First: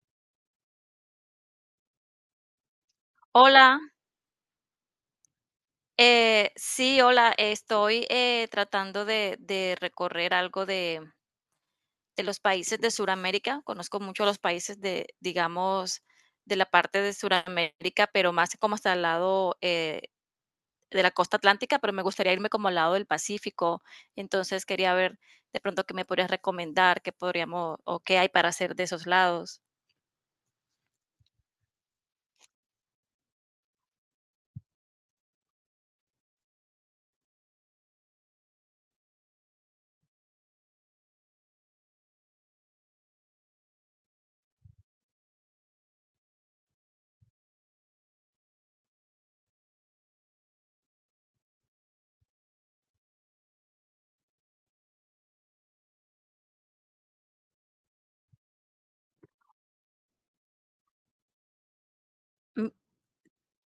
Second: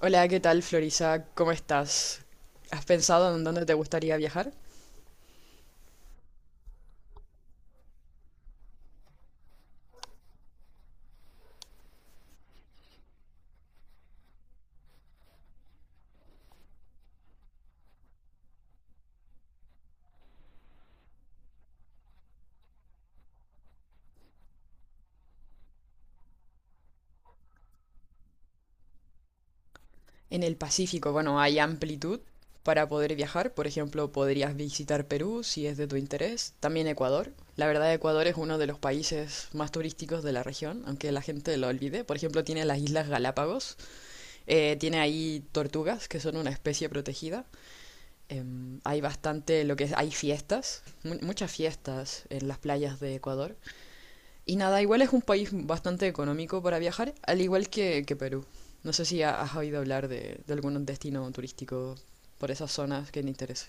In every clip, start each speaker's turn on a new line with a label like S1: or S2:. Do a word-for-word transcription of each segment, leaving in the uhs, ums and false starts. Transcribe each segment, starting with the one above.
S1: Hola, ¿qué tal, Florisa? ¿Cómo estás? ¿Has pensado en dónde te
S2: Hola,
S1: gustaría viajar?
S2: eh, sí, hola, estoy eh, tratando de, de recorrer algo de, de los países de Sudamérica. Conozco mucho los países de, digamos, de la parte de Sudamérica, pero más como hasta el lado eh, de la costa atlántica, pero me gustaría irme como al lado del Pacífico. Entonces quería ver de pronto qué me podrías recomendar, qué podríamos o qué hay para hacer de esos lados.
S1: En el Pacífico, bueno, hay amplitud para poder viajar. Por ejemplo, podrías visitar Perú si es de tu interés. También Ecuador. La verdad, Ecuador es uno de los países más turísticos de la región, aunque la gente lo olvide. Por ejemplo, tiene las Islas Galápagos. eh, tiene ahí tortugas, que son una especie protegida. Em, hay bastante lo que es, hay fiestas, mu- muchas fiestas en las playas de Ecuador. Y nada, igual es un país bastante económico para viajar, al igual que, que Perú. No sé si ha- has oído hablar de, de algún destino turístico por esas zonas que te interese.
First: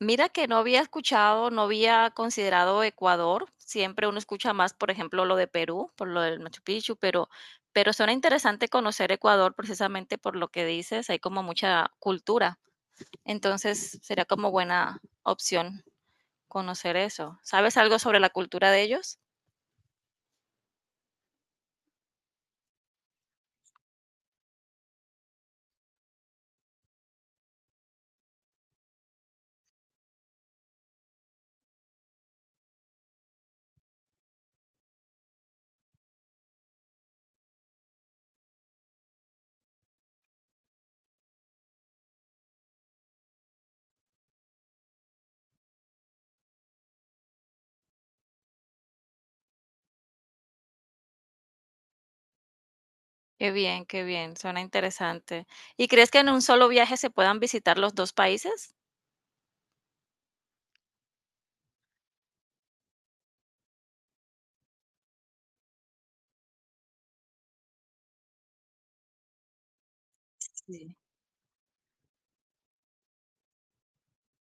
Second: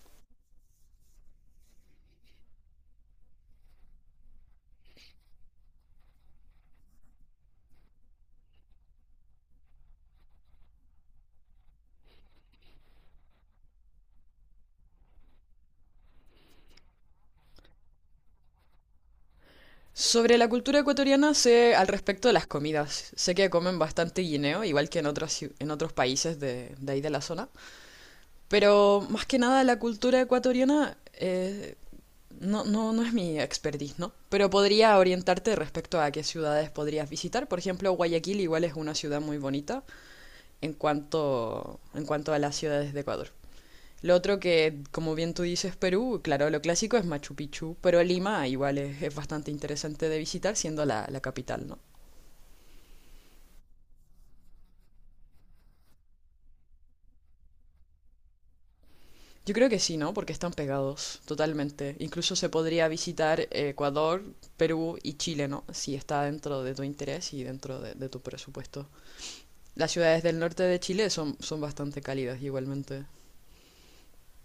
S2: Mira que no había escuchado, no había considerado Ecuador. Siempre uno escucha más, por ejemplo, lo de Perú, por lo del Machu Picchu, pero, pero suena interesante conocer Ecuador precisamente por lo que dices, hay como mucha cultura. Entonces, sería como buena opción conocer eso. ¿Sabes algo sobre la cultura de ellos?
S1: Sobre la cultura ecuatoriana sé al respecto de las comidas. Sé que comen bastante guineo, igual que en otras, ciu- en otros países de, de ahí de la zona. Pero más que nada la cultura ecuatoriana eh, no, no, no es mi expertise, ¿no? Pero podría orientarte respecto a qué ciudades podrías visitar. Por ejemplo, Guayaquil igual es una ciudad muy bonita, en cuanto, en cuanto a las ciudades de Ecuador. Lo otro que, como bien tú dices, Perú, claro, lo clásico es Machu Picchu, pero Lima igual es, es bastante interesante de visitar siendo la, la capital, ¿no?
S2: Qué bien, qué bien, suena interesante. ¿Y crees que en un solo viaje se puedan visitar los dos países?
S1: Yo creo que sí, ¿no? Porque están pegados totalmente. Incluso se podría visitar eh, Ecuador, Perú y Chile, ¿no? Si está dentro de tu interés y dentro de, de tu presupuesto. Las ciudades del norte de
S2: Sí.
S1: Chile son, son bastante cálidas igualmente.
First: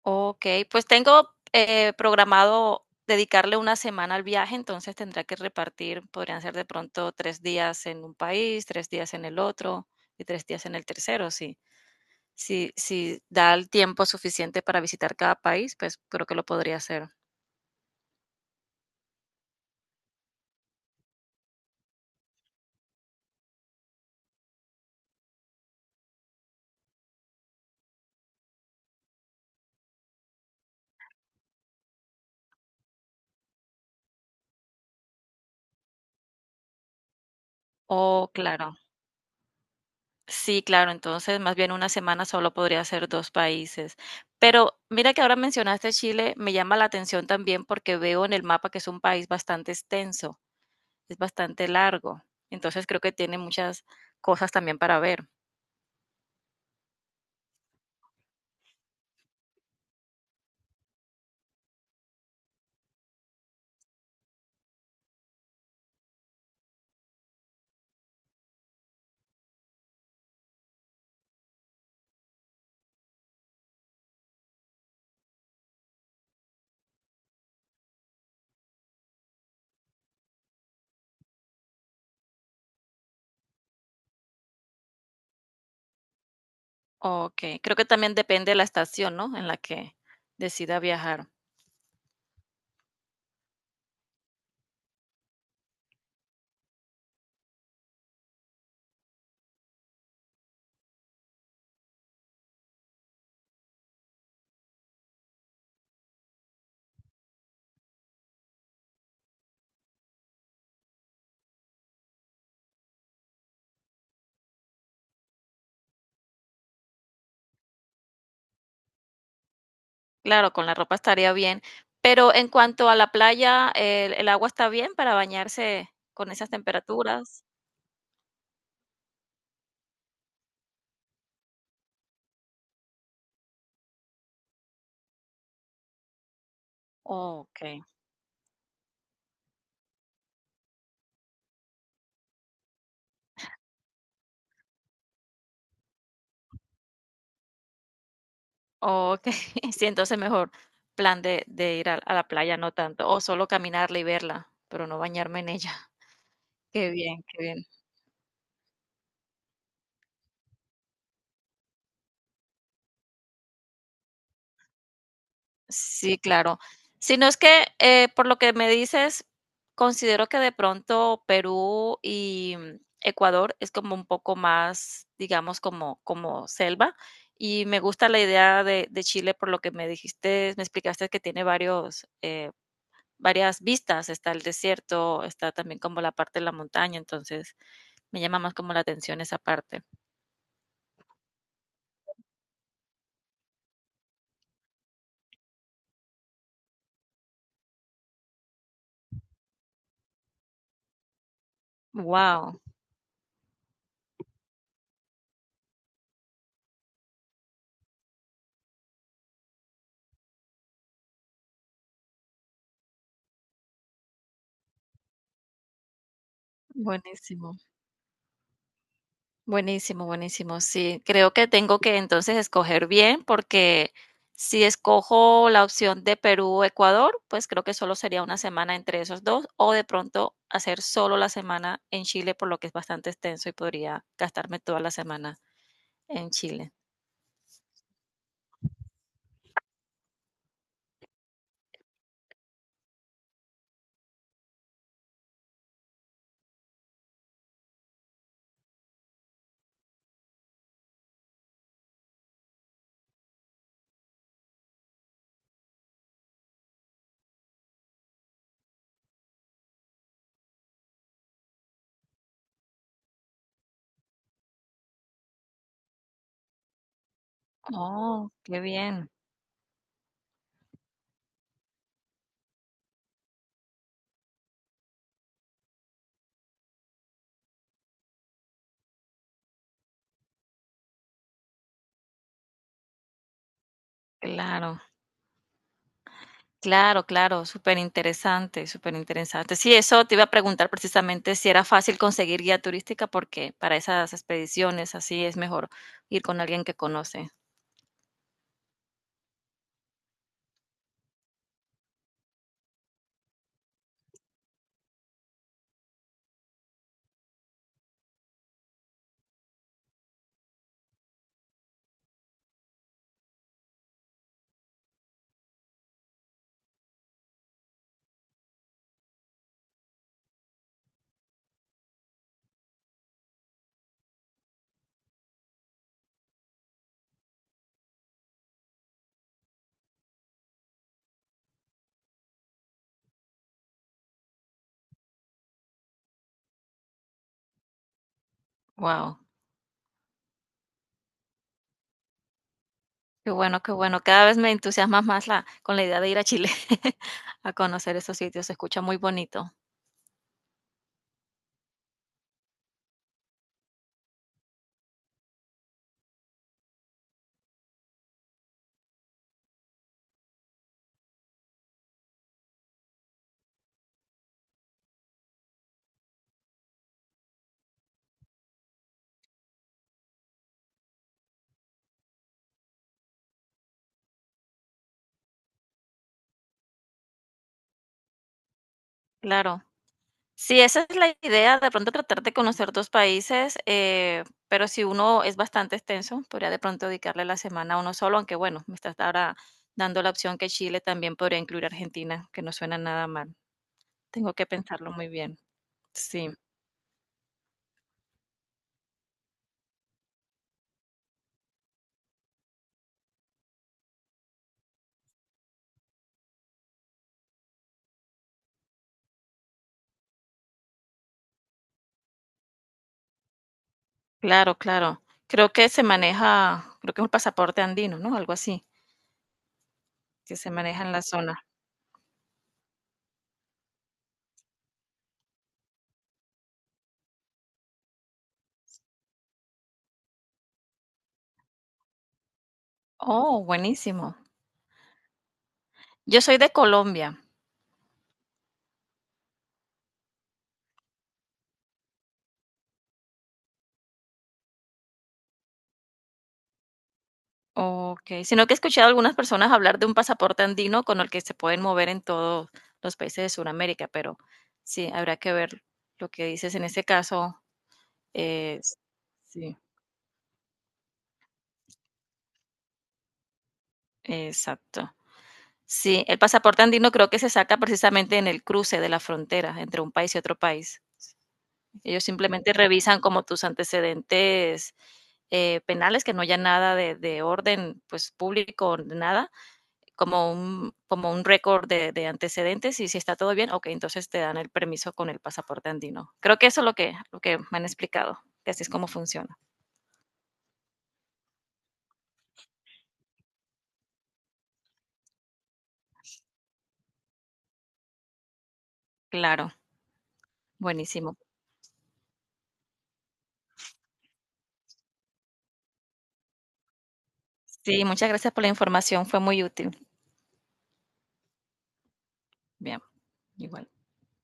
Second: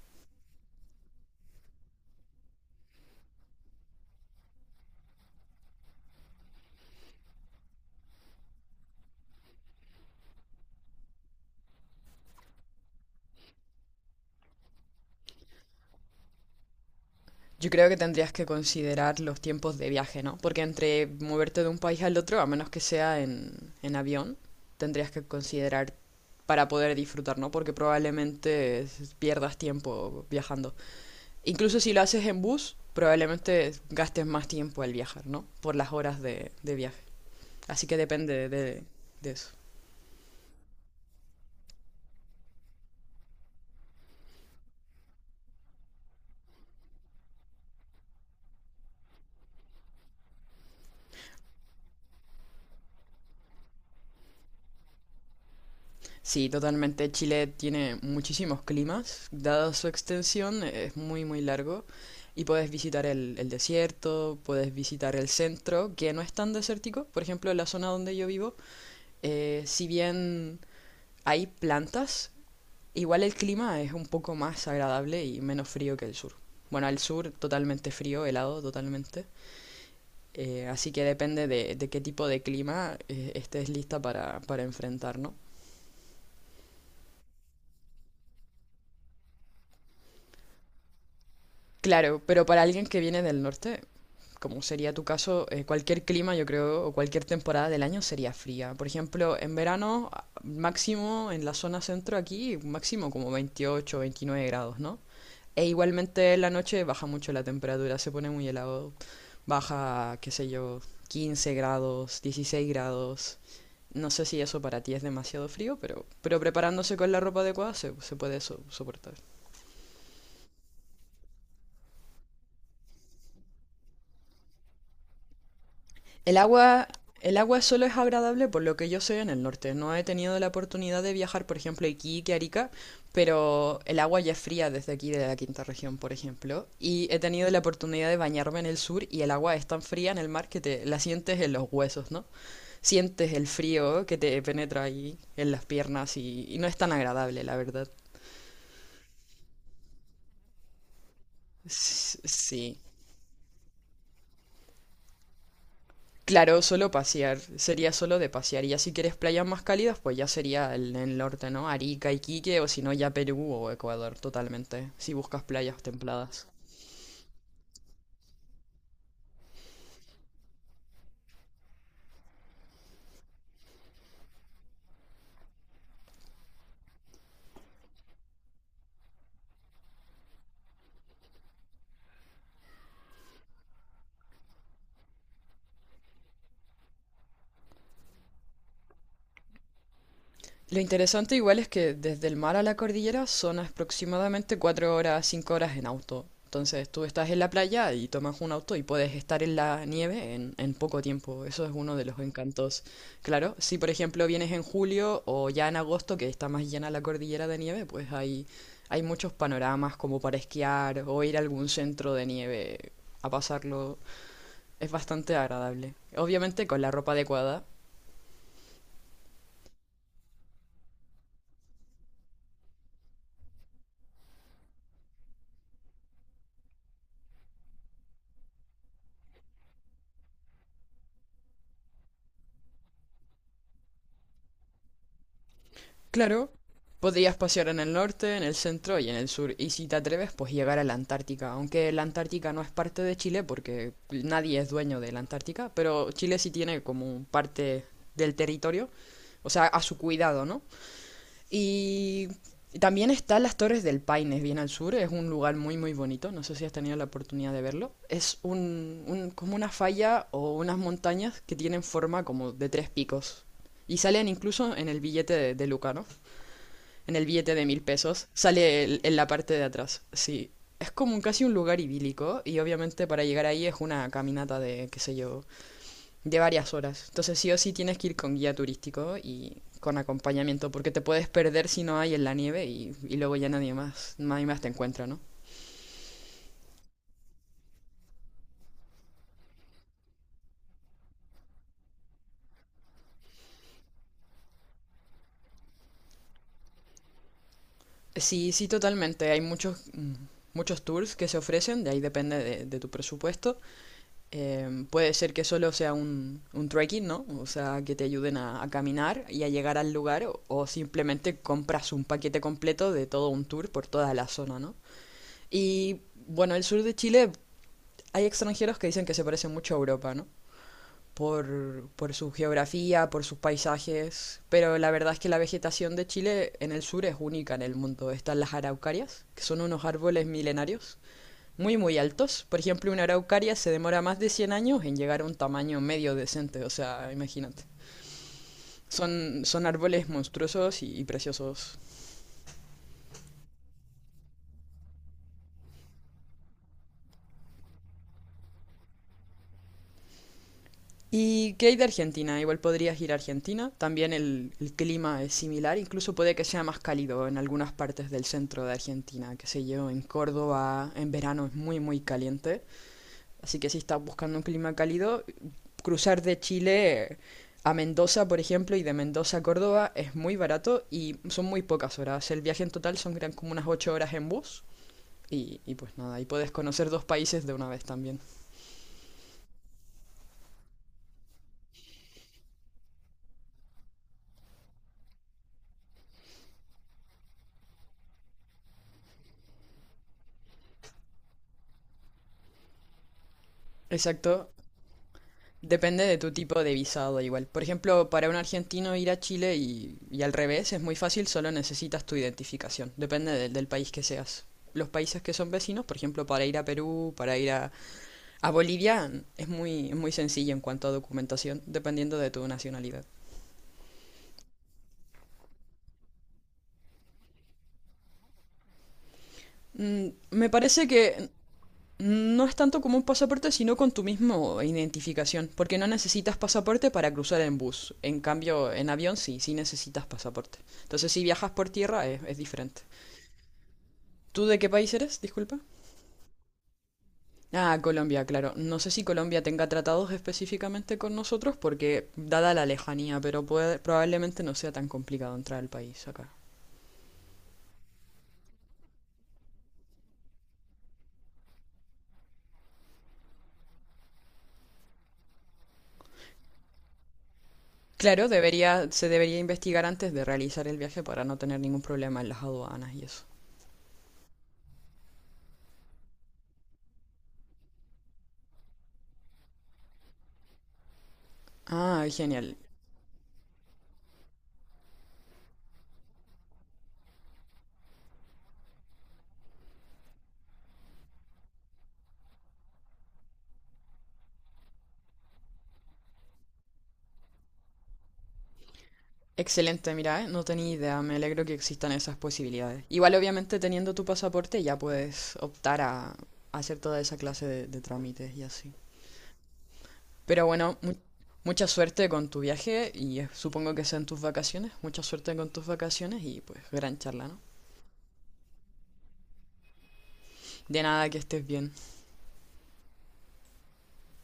S2: Okey, pues tengo, eh, programado dedicarle una semana al viaje, entonces tendrá que repartir, podrían ser de pronto tres días en un país, tres días en el otro y tres días en el tercero. Si si si da el tiempo suficiente para visitar cada país, pues creo que lo podría hacer.
S1: Yo creo que tendrías que considerar los tiempos de viaje, ¿no? Porque entre moverte de un país al otro, a menos que sea en, en avión, tendrías que considerar para poder disfrutar, ¿no? Porque probablemente s- pierdas tiempo viajando. Incluso si lo haces en bus, probablemente gastes más tiempo al viajar, ¿no? Por las horas de, de viaje. Así que
S2: Oh,
S1: depende
S2: claro.
S1: de, de eso.
S2: Sí, claro, entonces más bien una semana solo podría ser dos países. Pero mira que ahora mencionaste Chile, me llama la atención también porque veo en el mapa que es un país bastante extenso, es bastante largo. Entonces creo que tiene muchas cosas también para ver.
S1: Sí, totalmente. Chile tiene muchísimos climas. Dada su extensión, es muy, muy largo. Y puedes visitar el, el desierto, puedes visitar el centro, que no es tan desértico. Por ejemplo, en la zona donde yo vivo, eh, si bien hay plantas, igual el clima es un poco más agradable y menos frío que el sur. Bueno, el sur totalmente frío, helado totalmente. Eh, así que depende de, de qué tipo de clima eh, estés lista para, para enfrentar, ¿no?
S2: Okey, creo que también depende de la estación, ¿no?, en la que decida viajar.
S1: Claro, pero para alguien que viene del norte como sería tu caso, eh, cualquier clima, yo creo, o cualquier temporada del año sería fría. Por ejemplo, en verano, máximo en la zona centro aquí, máximo como veintiocho, veintinueve grados, ¿no? E igualmente en la noche baja mucho la temperatura, se pone muy helado. Baja, qué sé yo, quince grados, dieciséis grados. No sé si eso para ti es demasiado frío, pero, pero preparándose con la ropa adecuada se, se puede so- soportar.
S2: Claro, con la ropa estaría bien, pero en cuanto a la playa, ¿el el agua está bien para bañarse con
S1: El
S2: esas
S1: agua, el
S2: temperaturas?
S1: agua solo es agradable por lo que yo sé en el norte. No he tenido la oportunidad de viajar, por ejemplo, a Iquique, Arica, pero el agua ya es fría desde aquí, de la quinta región, por ejemplo. Y he tenido la
S2: Okey,
S1: oportunidad de bañarme en el sur y el agua es tan fría en el mar que te la sientes en los huesos, ¿no? Sientes el frío que te penetra ahí en las piernas y, y no es tan agradable, la verdad.
S2: okey. Sí, entonces mejor plan de de ir a a
S1: S-
S2: la playa, no
S1: Sí.
S2: tanto, o solo caminarla y verla, pero no bañarme en ella.
S1: Claro,
S2: Qué
S1: solo
S2: bien,
S1: pasear,
S2: qué bien.
S1: sería solo de pasear. Y ya si quieres playas más cálidas, pues ya sería el, el norte, ¿no? Arica, Iquique, o si no, ya Perú o Ecuador, totalmente, si buscas playas
S2: Sí,
S1: templadas.
S2: claro. Si no es que, eh, por lo que me dices, considero que de pronto Perú y mm, Ecuador es como un poco más, digamos, como, como selva. Y me gusta la idea de, de Chile por lo que me dijiste, me explicaste que tiene varios, eh, varias vistas. Está el desierto, está también como la parte de la montaña, entonces me llama más como la atención esa parte.
S1: Lo interesante igual es que desde el mar a la cordillera son aproximadamente cuatro horas, cinco horas en auto. Entonces tú estás en la playa y tomas un auto y puedes estar en la nieve en, en poco tiempo. Eso es uno de los
S2: Wow,
S1: encantos. Claro, si por ejemplo vienes en julio o ya en agosto que está más llena la cordillera de nieve, pues hay, hay muchos panoramas como para esquiar o ir a algún centro de nieve a pasarlo. Es bastante agradable. Obviamente con la ropa
S2: buenísimo.
S1: adecuada.
S2: Buenísimo, buenísimo. Sí, creo que tengo que entonces escoger bien porque si escojo la opción de Perú-Ecuador, o Ecuador, pues creo que solo sería una semana entre esos dos o de pronto hacer solo la semana en Chile, por lo que es bastante extenso y podría gastarme toda la semana en
S1: Claro,
S2: Chile.
S1: podrías pasear en el norte, en el centro y en el sur, y si te atreves, pues llegar a la Antártica, aunque la Antártica no es parte de Chile porque nadie es dueño de la Antártica, pero Chile sí tiene como parte del territorio, o sea, a su cuidado, ¿no? Y también están las Torres del Paine, bien al sur, es un lugar muy muy bonito, no sé si has tenido la oportunidad de verlo. Es un, un- como una falla o unas montañas que tienen forma como de tres picos. Y salen incluso en el billete de, de Luca, ¿no? En el billete de mil pesos,
S2: Oh, qué
S1: sale el-
S2: bien.
S1: en la parte de atrás. Sí, es como un, casi un lugar idílico y obviamente para llegar ahí es una caminata de, qué sé yo, de varias horas. Entonces sí o sí tienes que ir con guía turístico y con acompañamiento porque te puedes perder si no hay en la nieve y, y luego ya nadie más, nadie más te
S2: Claro.
S1: encuentra, ¿no?
S2: Claro, claro, súper interesante, superinteresante, interesante. Sí, eso te iba a preguntar precisamente si era fácil conseguir guía turística, porque para esas expediciones así es mejor ir con alguien que conoce.
S1: Sí, sí, totalmente. Hay muchos, mm, muchos tours que se ofrecen, de ahí depende de, de tu presupuesto. Eh, puede ser que solo sea un, un trekking, ¿no? O sea, que te ayuden a, a caminar y a llegar al lugar o, o simplemente compras un paquete completo de todo un tour por toda la zona, ¿no? Y bueno, el sur de Chile hay extranjeros que dicen que se parece mucho a Europa, ¿no? Por, por su geografía, por sus paisajes, pero la verdad es que la vegetación de Chile en el sur es única en el mundo. Están las araucarias, que son unos árboles milenarios muy muy altos. Por ejemplo, una araucaria se demora más de cien años en llegar a un tamaño medio decente, o sea, imagínate.
S2: Wow,
S1: Son, son árboles monstruosos y, y preciosos.
S2: qué bueno, qué bueno. Cada vez me entusiasmas más la, con la idea de ir a Chile a conocer esos sitios. Se escucha muy bonito.
S1: ¿Y qué hay de Argentina? Igual podrías ir a Argentina. También el, el clima es similar, incluso puede que sea más cálido en algunas partes del centro de Argentina, qué sé yo, en Córdoba en verano es muy muy caliente. Así que si estás buscando un clima cálido, cruzar de Chile a Mendoza, por ejemplo, y de Mendoza a Córdoba es muy barato y son muy pocas horas. El viaje en total son eran como unas ocho horas en bus y, y pues nada, y puedes conocer dos países de una vez también.
S2: Claro. Sí, esa es la idea, de pronto tratar de conocer dos países, eh, pero si uno es bastante extenso, podría de pronto dedicarle la semana a uno solo, aunque bueno, me estás ahora dando la opción que Chile también podría incluir Argentina, que no suena nada mal. Tengo que
S1: Exacto.
S2: pensarlo muy bien.
S1: Depende de tu
S2: Sí,
S1: tipo de visado igual. Por ejemplo, para un argentino ir a Chile y, y al revés es muy fácil, solo necesitas tu identificación. Depende del del país que seas. Los países que son vecinos, por ejemplo, para ir a Perú, para ir a, A Bolivia mm, es muy, muy sencillo en cuanto a documentación, dependiendo de tu nacionalidad.
S2: claro, claro. Creo que se maneja, creo que es un pasaporte andino, ¿no? Algo así,
S1: Mm,
S2: que
S1: Me
S2: se maneja
S1: parece
S2: en la
S1: que
S2: zona.
S1: no es tanto como un pasaporte, sino con tu misma identificación, porque no necesitas pasaporte para cruzar en bus. En cambio, en avión sí, sí necesitas pasaporte. Entonces, si viajas por tierra es, es diferente.
S2: Oh, buenísimo.
S1: ¿Tú de qué país eres? Disculpa.
S2: Yo soy de Colombia.
S1: Ah, Colombia, claro. No sé si Colombia tenga tratados específicamente con nosotros, porque dada la lejanía, pero puede- probablemente no sea tan complicado entrar al país acá.
S2: Ok, sino que he escuchado a algunas personas hablar de un pasaporte andino con el que se pueden mover en todos los países de Sudamérica, pero sí, habrá que ver lo que dices en ese caso,
S1: Claro,
S2: es
S1: debería, se debería
S2: sí,
S1: investigar antes de realizar el viaje para no tener ningún problema en las aduanas y eso.
S2: exacto. Sí, el pasaporte andino creo que se saca precisamente en el cruce de la frontera entre un país y otro país. Ellos
S1: Ah,
S2: simplemente
S1: genial.
S2: revisan como tus antecedentes, eh, penales, que no haya nada de de orden, pues, público, nada, como un, como un récord de, de, antecedentes y si está todo bien, ok, entonces te dan el permiso con el pasaporte andino. Creo que eso es lo que, lo que me han explicado, que así es como funciona.
S1: Excelente, mira, ¿eh? No tenía idea, me alegro que existan esas posibilidades. Igual, obviamente, teniendo tu pasaporte ya puedes optar a, a hacer toda esa clase de, de trámites y así.
S2: Claro,
S1: Pero bueno, mu-
S2: buenísimo.
S1: mucha suerte con tu viaje y eh, supongo que sean tus vacaciones. Mucha suerte con tus vacaciones y pues gran charla, ¿no?
S2: Sí, muchas gracias por la información, fue muy útil.
S1: De nada, que estés bien.
S2: Bien, igual.